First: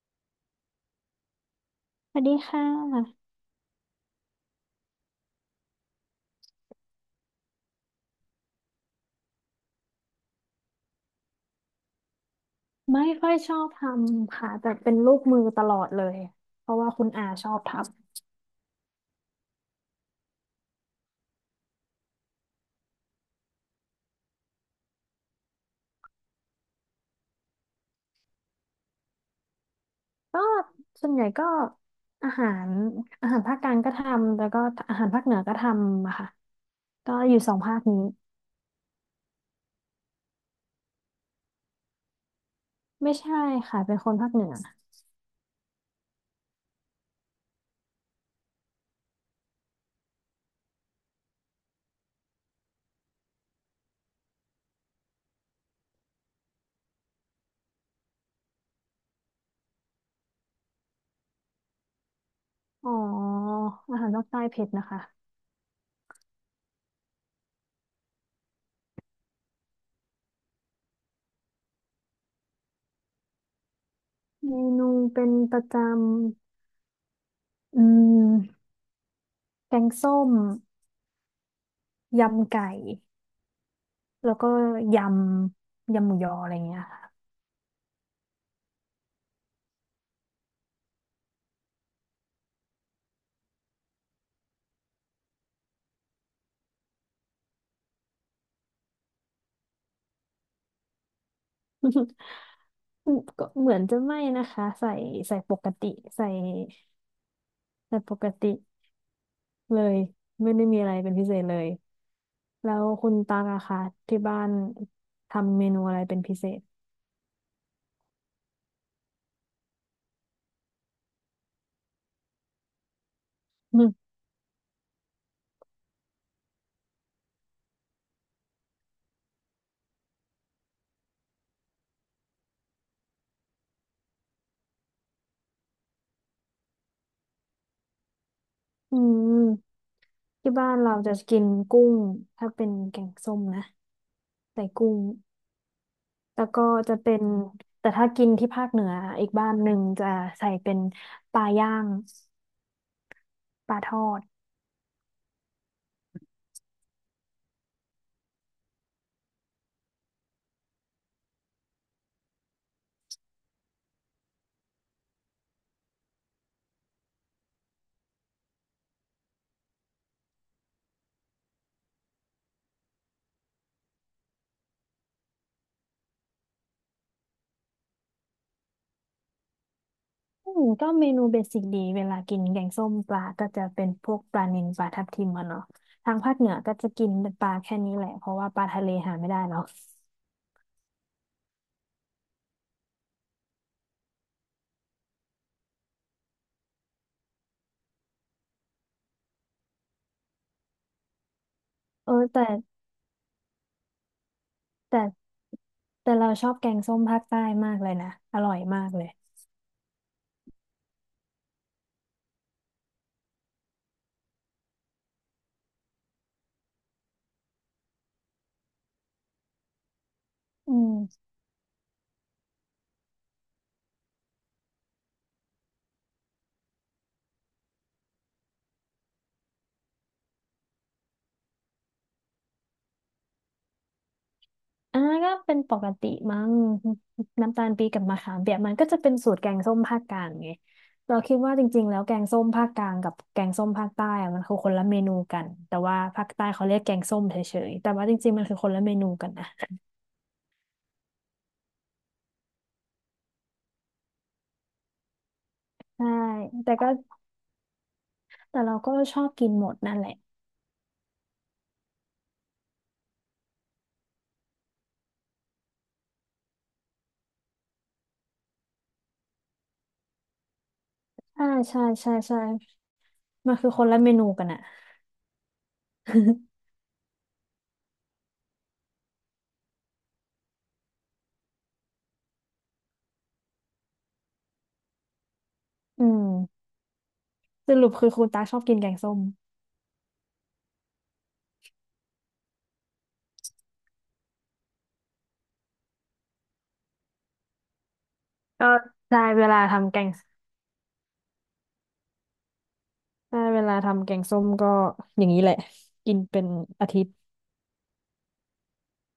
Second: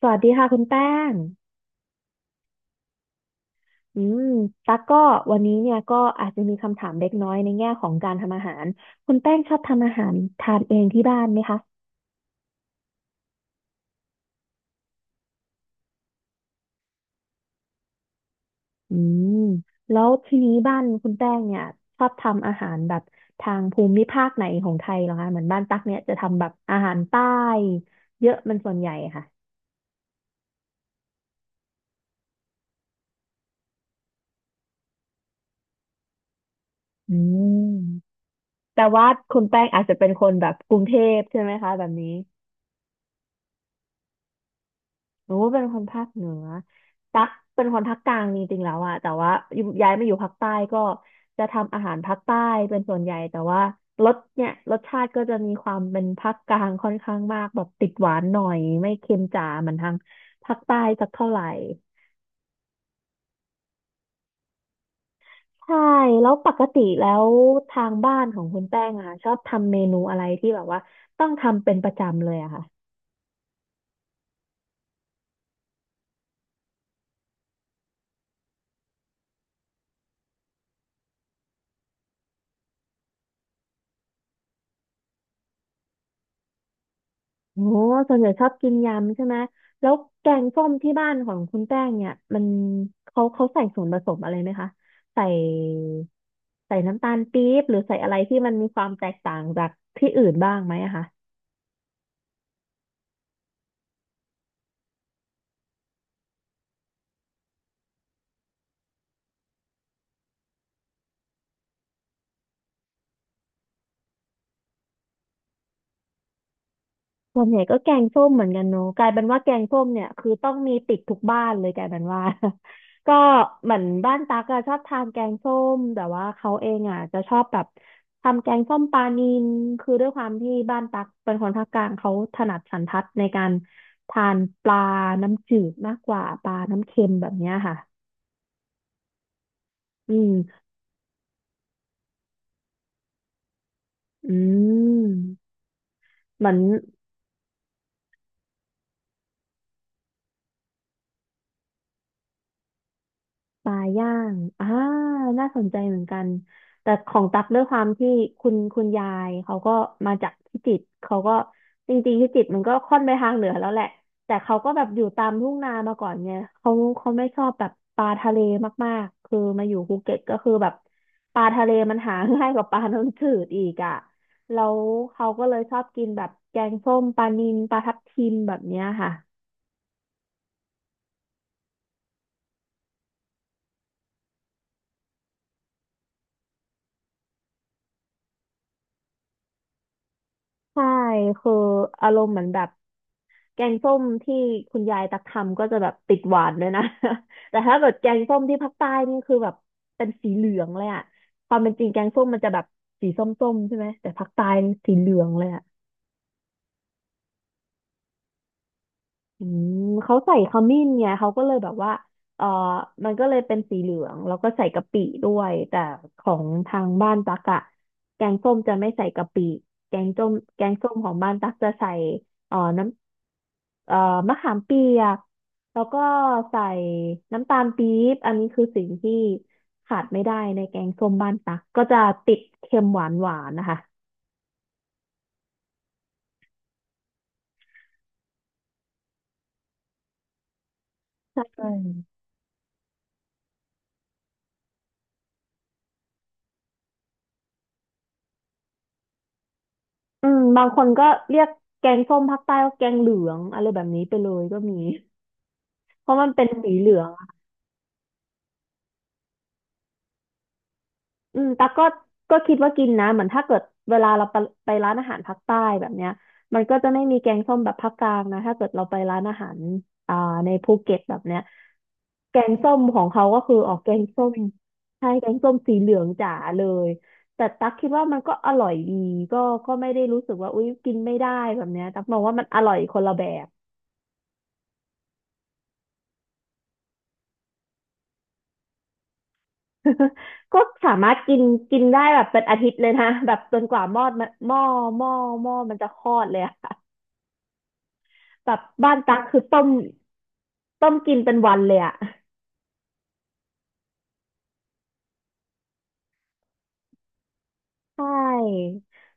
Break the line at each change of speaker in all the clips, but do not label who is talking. สวัสดีค่ะคุณแป้ง
สวัสดีค่ะ
อืมตั๊กก็วันนี้เนี่ยก็อาจจะมีคำถามเล็กน้อยในแง่ของการทำอาหาร คุณแป้งชอบทำอาหารทานเองที่บ้านไหมคะ
ไม่ค่อยชอบทำค่ะแต่เป็นลูกมือตลอดเลยเพราะว่าคุณอาชอบท
อืมแล้วทีนี้บ้านคุณแป้งเนี่ยชอบทำอาหารแบบทางภูมิภาคไหนของไทยเหรอคะเหมือนบ้านตั๊กเนี่ยจะทำแบบอาหารใต้เยอะมันส่วนใหญ่ค่ะ
ำก็ส่วนใหญ่ก็อาหารอาหารภาคกลางก็ทำแล้วก็อาหารภาคเหนือก็ทำอะค่ะก็
อื
อยู่สองภาคนี้
มแต่ว่าคุณแป้งอาจจะเป็นคนแบบกรุงเทพใช่ไหมคะแบบนี้
ไม่ใช่ค่ะเป็นคนภาคเหนือ
หนูเป็นคนภาคเหนือตักเป็นคนภาคกลางจริงๆแล้วอะแต่ว่าอยู่ย้ายมาอยู่ภาคใต้ก็จะทำอาหารภาคใต้เป็นส่วนใหญ่แต่ว่ารสเนี่ยรสชาติก็จะมีความเป็นภาคกลางค่อนข้างมากแบบติดหวานหน่อยไม่เค็มจ๋าเหมือนทางภาคใต้สักเท่าไหร่
อ๋ออาหารภาคใต้เผ็ดนะคะ
ใช่แล้วปกติแล้วทางบ้านของคุณแป้งอะค่ะชอบทำเมนูอะไรที่แบบว่าต้องทำเป็นประจำเลยอะค่ะ
เมนูเป็นประจำแกงส้มยำไก่แล้วก็ยยำหมูยออะไรเงี้ย
โอ้ส่วนใหญ่ชอบกินยำใช่ไหมแล้วแกงส้มที่บ้านของคุณแป้งเนี่ยมันเขาใส่ส่วนผสมอะไรไหมคะใส่ใส่น้ำตาลปี๊บหรือใส่อะไรที่มันมีความแตกต่างจากที่อื่นบ้างไหมอะคะ
ก็เหมือนจะไม่นะคะใส่ปกติใส่ใส่ปกติเลยไม่ได้มีอะไรเป็นพิเศษเลยแล้วคุณตาง่ะคะที่บ้านทำเมนูอะไรเป็นพิเศษ
ส่วนใหญ่ก็แกงส้มเหมือนกันเนอะกลายเป็นว่าแกงส้มเนี่ยคือต้องมีติดทุกบ้านเลยกลายเป็นว่า ก็เหมือ
อื
น
ม
บ้านตั๊กอะชอบทานแกงส้มแต่ว่าเขาเองอะจะชอบแบบทำแกงส้มปลานิลคือด้วยความที่บ้านตั๊กเป็นคนภาคกลางเขาถนัดสันทัดในการทานปลาน้ำจืดมากกว่าปลาน้ำเค็มแบบเนี้ยค่ะ
อืม
อืม
ที่บ้านเราจะกินกุ้งถ้าเป็นแกงส้มนะ
อื
ใส่กุ้ง
ม
แล้
เห
ว
มือน
ก็จะเป็นแต่ถ้ากินที่ภาคเหนืออีกบ้านหนึ่งจะใส่เป็นปลาย่าง
ป
ป
ลา
ลาทอ
ย่า
ด
งน่าสนใจเหมือนกันแต่ของตักด้วยความที่คุณยายเขาก็มาจากพิจิตรเขาก็จริงๆพิจิตรมันก็ค่อนไปทางเหนือแล้วแหละแต่เขาก็แบบอยู่ตามทุ่งนามาก่อนไงเขาเขาไม่ชอบแบบปลาทะเลมากๆคือมาอยู่ภูเก็ตก็คือแบบปลาทะเลมันหาง่ายกว่าปลาน้ำจืดอีกอ่ะแล้วเขาก็เลยชอบกินแบบแกงส้มปลานิลปลาทับทิมแบบเนี้ยค่ะ
อืมก็เมนูเบสิกดีเวลากินแกงส้มปลาก็จะเป็นพวกปลานิลปลาทับทิมอะเนาะทางภาคเหนือก็จะกินเป็นปลาแค่นี้แหละเพราะว่าปลาทะเลหาไม่ได้เนาะ
ใช่คืออารมณ์เหมือนแบบ แกงส้มที่คุณยายตักทำก็จะแบบติดหวานเลยนะ แต่ถ้าเกิดแกงส้มที่ภาคใต้นี่คือแบบเป็นสีเหลืองเลยอะความเป็นจริงแกง
เออ
ส้มมัน
แต่
จะแบบสีส้มๆใช่ไหม แต่ภาคใต้นี่สี
แต่
เหลืองเลยอะ
แต่เราชอบแกงส้มภาคใต้มากเลยนะอร่อยมากเลย
อืมเขาใส่ขมิ้นไงเขาก็เลยแบบว่าเออมันก็เลยเป็นสีเหลืองแล้วก็ใส่กะปิด้วยแต่ของทางบ้านตักอะแกงส้มจะไม่ใส่กะปิแกงส้มแกง
อื
ส้มของ
ม
บ้านตักจะใส่เออน้ำเออมะขามเปียกแล้วก็ใส่น้ำตาลปี๊บอันนี้คือสิ่งที่ขาดไม่ได้ในแกงส้มบ้านตักก็จะติดเค็มหวานหวานนะคะ
อันก็เป็นปกติมั้งน้ำตาลปี๊บกับมะขามเปียกมันก็จะเป็นสูตรแกงส้มภาคกลางไงเราคิดว่าจ
ใช่
ริงๆแล้วแกงส้มภาคกลางกับแกงส้มภาคใต้อะมันคือคนละเมนูกันแต่ว่าภาคใต้เขาเรียกแกงส้มเฉยๆแต่ว่าจริงๆมันคือคนละเมนูกันนะ
อืมบางคนก็เรียกแกงส้มภาคใต้ว่าแกงเหลืองอะไรแบบนี้ไปเลยก็มีเพ
ใช่
ราะมันเป็น
แต่
สีเห
ก็
ลืองอะ
แต่เราก็ชอบกินหมดนั่นแหละ
อืมแต่ก็ก็คิดว่ากินนะเหมือนถ้าเกิดเวลาเราไปไปร้านอาหารภาคใต้แบบเนี้ยมันก็จะไม่มีแกงส้มแบบภาคกลางนะถ้าเกิดเราไปร้านอาหารอ่าในภูเก็ตแบบเนี้ย
ใช่ใช่ใช่
แก
ใช่
งส้มของเขาก็
มั
คือ
นคื
อ
อ
อก
คน
แก
ละ
ง
เมนู
ส้ม
กันอะ
ใช่แกงส้มสีเหลืองจ๋า เลยแต่ตักคิดว่ามันก็อร่อยดีก็ก็ไม่ได้รู้สึกว่าอุ๊ยกินไม่ได้แบบเนี้ยตักมองว่ามันอร่อยคนละแบบ
อืมสรุปคือคุณตาชอบกินแกงส้ม
ก็สามารถกินกินได้แบบเป็นอาทิตย์เลยนะแบบจนกว่าหม้อมันหม้อหม้อมันจะคลอดเลยอะ แบบ
ก็
บ้านตั๊
ใช่
กคือ
เวลา
ต้ม
ทำแกง
ต้มกินเป็นวันเลยอะ
ใช่เวลาทำแกงส้มก็อย่างนี้แหละกินเป็นอาทิตย์
ใช่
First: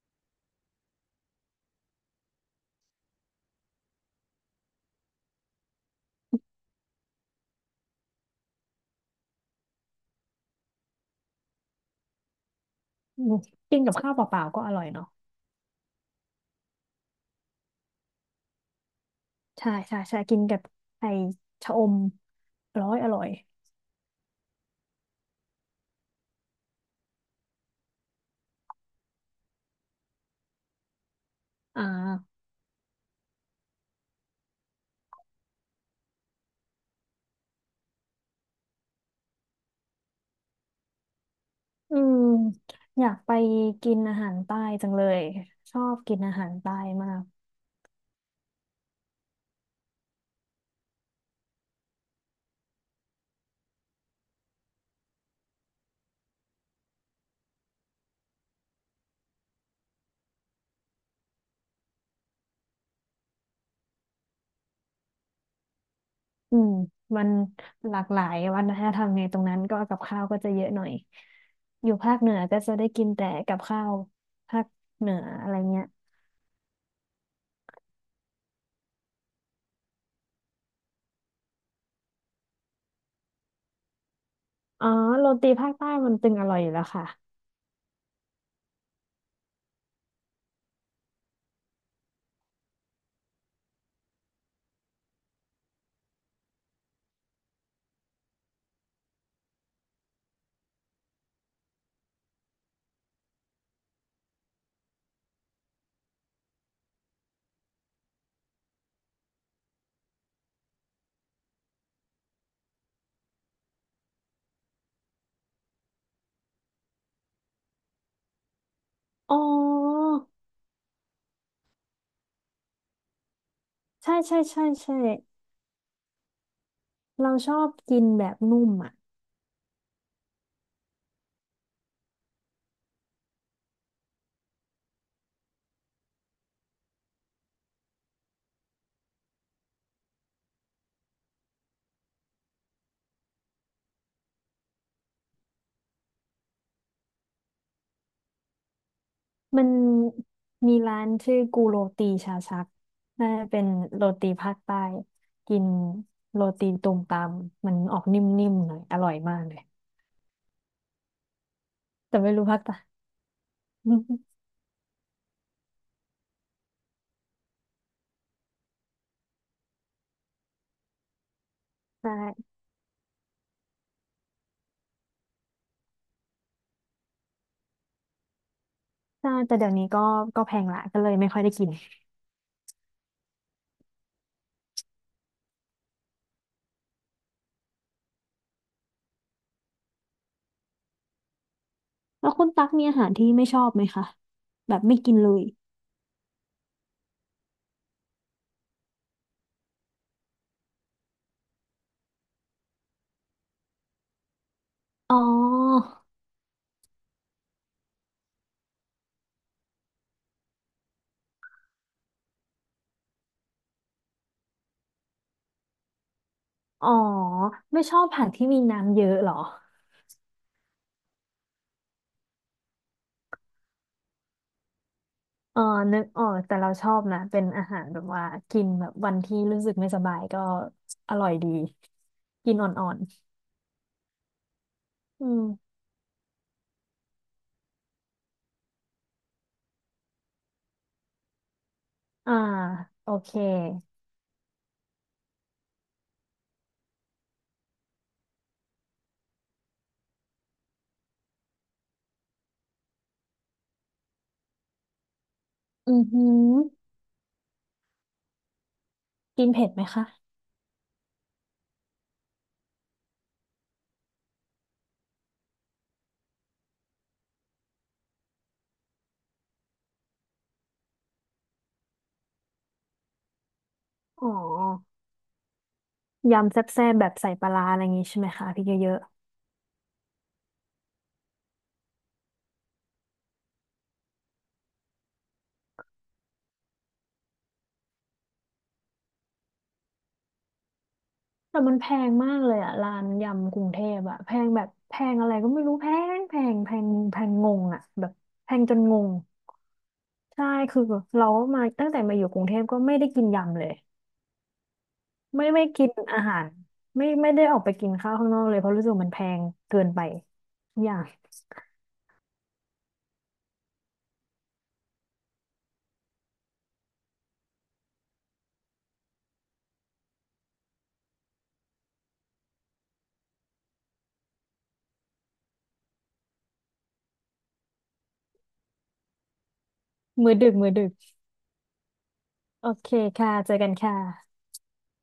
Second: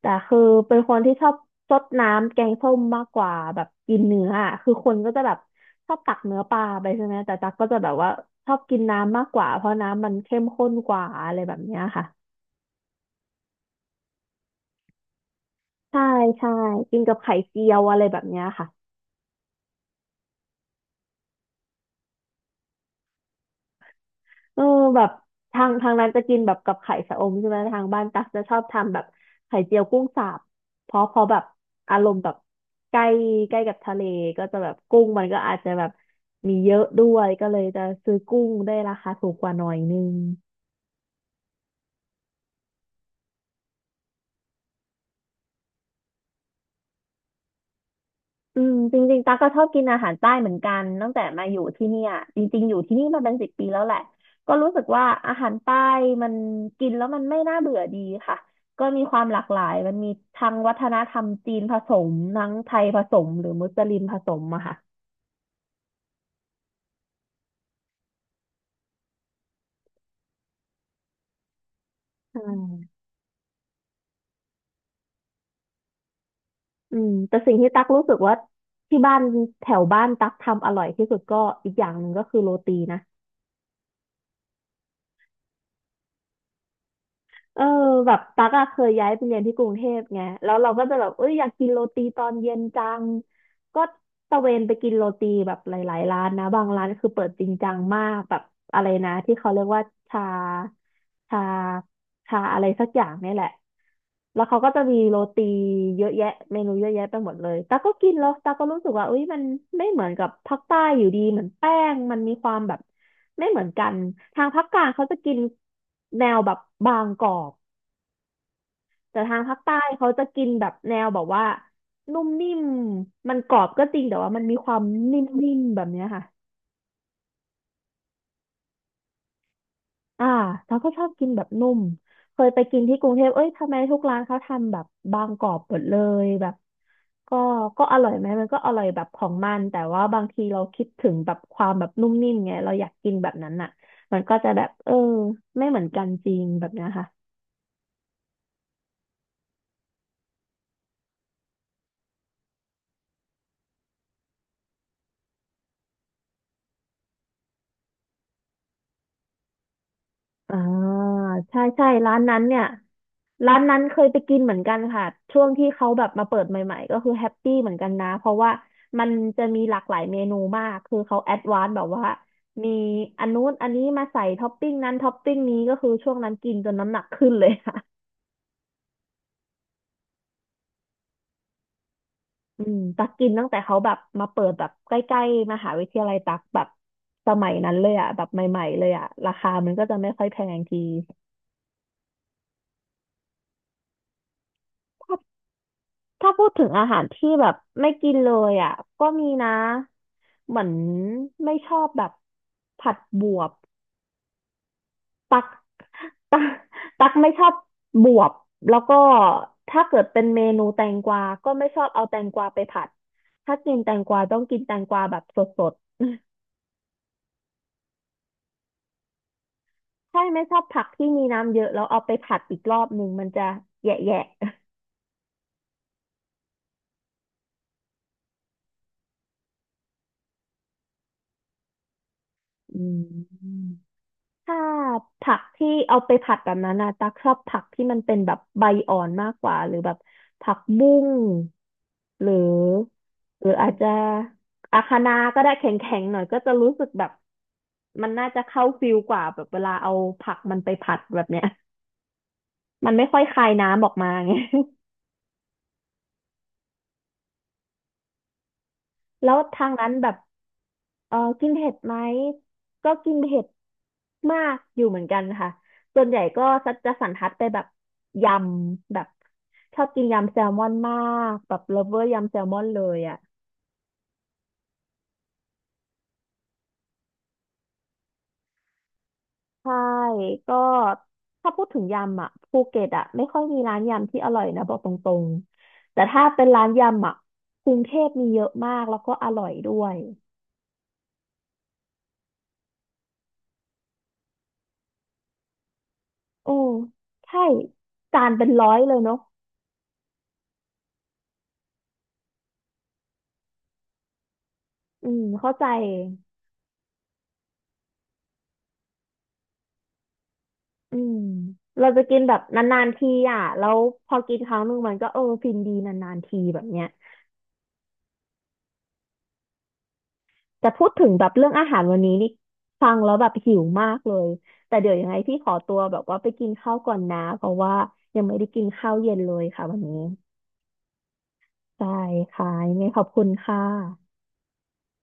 แต่คือเป็นคนที่ชอบซดน้ำแกงส้มมากกว่าแบบกินเนื้ออะคือคนก็จะแบบชอบตักเนื้อปลาไปใช่ไหมแต่ตั๊กก็จะแบบว่าชอบกินน้ำมากกว่าเพราะน้ำมันเข้มข้นกว่าอะไรแบบเนี้ยค่ะ
อืมกินกับข้าวเปล่าๆก็อร่อยเนาะ
ใช่ใช่กินกับไข่เจียวอะไรแบบเนี้ยค่ะ
ใช่ใช่ใช่กินกับไข่ชะอมอร้อยอร่อย
เออแบบทางทางนั้นจะกินแบบกับไข่ชะอมใช่ไหมทางบ้านตักจะชอบทำแบบไข่เจียวกุ้งสาบเพราะเพอแบบ
อ่
อารมณ์แบบ
า
ใกล้ใกล้กับทะเลก็จะแบบกุ้งมันก็อาจจะแบบมีเยอะด้วยก็เลยจะซื้อกุ้งได้ราคาถูกกว่าหน่อยนึง
อืมอยากไปกินอาหารใต้จังเลย ชอบกินอาหารใต้มาก
อืมจริงๆตาก็ชอบกินอาหารใต้เหมือนกันตั้งแต่มาอยู่ที่เนี่ยจริงๆอยู่ที่นี่มาเป็นสิบปีแล้วแหละก็รู้สึกว่าอาหารใต้มันกินแล้วมันไม่น่าเบื่อดีค่ะก็มีความหลากหลายมันมีทั้งวัฒนธรรมจีนผสมทั้งไทยผสมหรือมุสลิมผสมอะค่ะ
อืมมันหลากหลายวัฒนธรรมไงตรงนั้นก็กับข้าวก็จะเยอะหน่อยอยู่ภาคเหนื
อื
อก็จะได้กิ
ม
นแต่กับข้าวภาคเหนืออะไรเงี้ย
อืมแต่สิ่งที่ตักรู้สึกว่าที่บ้านแถวบ้านตักทำอร่อยที่สุดก็อีกอย่างหนึ่งก็คือโรตีนะ
อ๋อโรตีภาคใต้มันตึงอร่อยอยู่แล้วค่ะ
เออแบบตักอะเคยย้ายไปเรียนที่กรุงเทพไงแล้วเราก็จะแบบเอ้ยอยากกินโรตีตอนเย็นจังก็ตะเวนไปกินโรตีแบบหลายๆร้านนะบางร้านคือเปิดจริงจังมากแบบอะไรนะที่เขาเรียกว่าชาชาชาอะไรสักอย่างเนี่ยแหละแล้วเขาก็จะมีโรตีเยอะแยะเมนูเยอะแยะไปหมดเลยตาก็กินแล้วตาก็รู้สึกว่าเอ้ยมันไม่เหมือนกับภาคใต้อยู่ดีเหมือนแป้งมันมีความแบบ ไม่เหมือนกันทางภาคกลางเขาจะกินแนวแบบบางกรอบแต่
อ๋
ทา
อ
งภาคใต้เขาจะกินแบบแนวแบบว่านุ่มนิ่มมันกรอบก็จริง
ใช่
แต่ว่า
ใช่
มันมี
ใช่
ความ
ใช่
นิ่มนิ่มแบบเนี้ยค่ะ
เราชอบกินแบบนุ่มอ่ะ
อ่าเราก็ชอบกินแบบนุ่มเคยไปกินที่กรุงเทพเอ้ยทำไมทุกร้านเขาทำแบบบางกรอบหมดเลยแบบก็ก็อร่อยไหมมันก็อร่อยแบบของมันแต่ว่าบางทีเราคิดถึงแบบความแบบนุ่มนิ่มไงเราอยากกินแบบนั้นอ่ะมันก็จะแบบเออไม่เหมือนกันจริงแบบเนี้ยค่ะ
มันมีร้านชื่อกูโรตีชาชักน่าจะเป็นโรตีภาคใต้กินโรตีตูมตามมันออกนิ่มๆหน่อยอร่อยมากเลย
อ่าใช่ใช่ร้า
แต่
น
ไม่
นั้น
รู้
เนี่
ภาค
ย
ใต้
ร้านนั้นเคยไป กินเหมือนกันค่ะช่วงที่เขาแบบมาเปิดใหม่ๆก็คือแฮปปี้เหมือนกันนะเพราะว่ามันจะมีหลากหลายเมนูมากคือเขาแอดวานซ์แบบว่า
ใช่
มีอันนู้นอันนี้มาใส่ท็อปปิ้งนั้นท็อปปิ้งนี้ก็คือช่วงนั้นกินจนน้ำหนักขึ้นเลยค่ะ
ใช่แต่เดี๋ยวนี้ก็ก็แพงละก็เลยไม่ค่อยได้กิน
อืมตักกินตั้งแต่เขาแบบมาเปิดแบบใกล้ๆมหาวิทยาลัยตักแบบสมัยนั้นเลยอ่ะแบบใหม่ๆเลยอ่ะราคามันก็จะไม่ค่อยแพงที
แล้วคุณตั๊กมีอาหารที่ไม่ชอบไหมคะแบบไม่กินเลย
ถ้าพูดถึงอาหารที่แบบไม่กินเลยอ่ะก็มีนะเหมือนไม่ชอบแบบผัดบวบ
อ๋อ
ตักตักไม่ชอบบวบแล้วก็ถ้าเกิดเป็นเมนูแตงกวาก็ไม่ชอบเอาแตงกวาไปผัดถ้ากินแตงกวาต้องกินแตงกวาแบบสด
อ๋อไม่ชอบผักที่มีน้ำเยอะเหรอ
ๆ ใช่ไม่ชอบผักที่มีน้ำเยอะแล้วเอาไปผัดอีกรอบหนึ่งมันจะแยะ
อ๋อนึกออกแต่เราชอบนะเป็นอาหารแบบว่ากินแบบวันที่รู้สึกไม่สบายก็อร่อยดีกินอ่
ๆอื
อ
ม
น
ถ้า
ๆ
ผักที่เอาไปผัดแบบนั้นนะตักชอบผักที่มันเป็นแบบใบอ่อนมากกว่าหรือแบบผักบุ้งหรือ
อ่าโอเค
หรืออาจจะอาคะน้าก็ได้แข็งๆหน่อยก็จะรู้สึกแบบมันน่าจะเข้าฟิลกว่าแบบเวลาเอาผักมันไปผัดแบบเนี้ยมันไม่ค่อยคายน้ำออกมาไง
อือหือ
แล้ว
กิน
ทา
เผ็ด
ง
ไหม
นั้น
คะ
แบบเออกินเผ็ดไหมก็กินเผ็ดมากอยู่เหมือนกันค่ะส่วนใหญ่ก็จะสันทัดไปแบบยำแบบชอบกินยำแซลมอนมากแบบเลิฟเวอร์ยำแซลมอนเลยอ่ะ
อ๋อยำแซ่บๆแบบใส่ปลาร้าอะไรอย่างงี้ใช่ไหมคะพริกเยอะ
ใช่ก็ถ้าพูดถึงยำอ่ะภูเก็ตอ่ะไม่ค่อยมีร้านยำที่อร่อยนะบอกตรงๆแต่ถ้าเป็นร้านยำอ่ะกรุงเทพมีเยอะมากแล้วก็อร่อยด้วย
แต่มันแพงมากเลยอะร้านยำกรุงเทพอะแพงแบบแพงอะไรก็ไม่รู้แพงแพ
โอ้
งแพงแพง
ใช่
งงอะแบบ
จานเป็
แพ
น
ง
ร้อ
จ
ย
น
เล
ง
ย
ง
เนาะ
ใช่คือเรามาตั้งแต่มาอยู่กรุงเทพก็ไม่ได้กินยำเลย
อืม
ไม่
เข้า
ไม่
ใจ
กินอาหารไม่ได้ออกไปกินข้าวข้างนอกเลยเพราะรู้สึกมันแพงเกินไปทุกอ
อื
ย่าง
มเราจะกินแบบนานๆทีอ่ะแล้วพอกินครั้งหนึ่งมันก็เออฟินดีนานๆทีแบบเนี้ยแต่พูดถึงแบบเรื่องอาหารวันนี้นี่ฟังแล้วแบบหิวมากเลยแต่เดี๋ยวยังไงพี่ขอตัวแบบว่าไปกินข้าวก่อนนะเพราะว่ายังไม่ได้กินข้าวเย็นเลยค่ะวันนี้
มื้อดึกมื้อดึก
ใช่ค่ะ
โอ
ยังไง
เค
ขอบคุณ
ค่ะเจอ
ค่ะ
กันค่ะ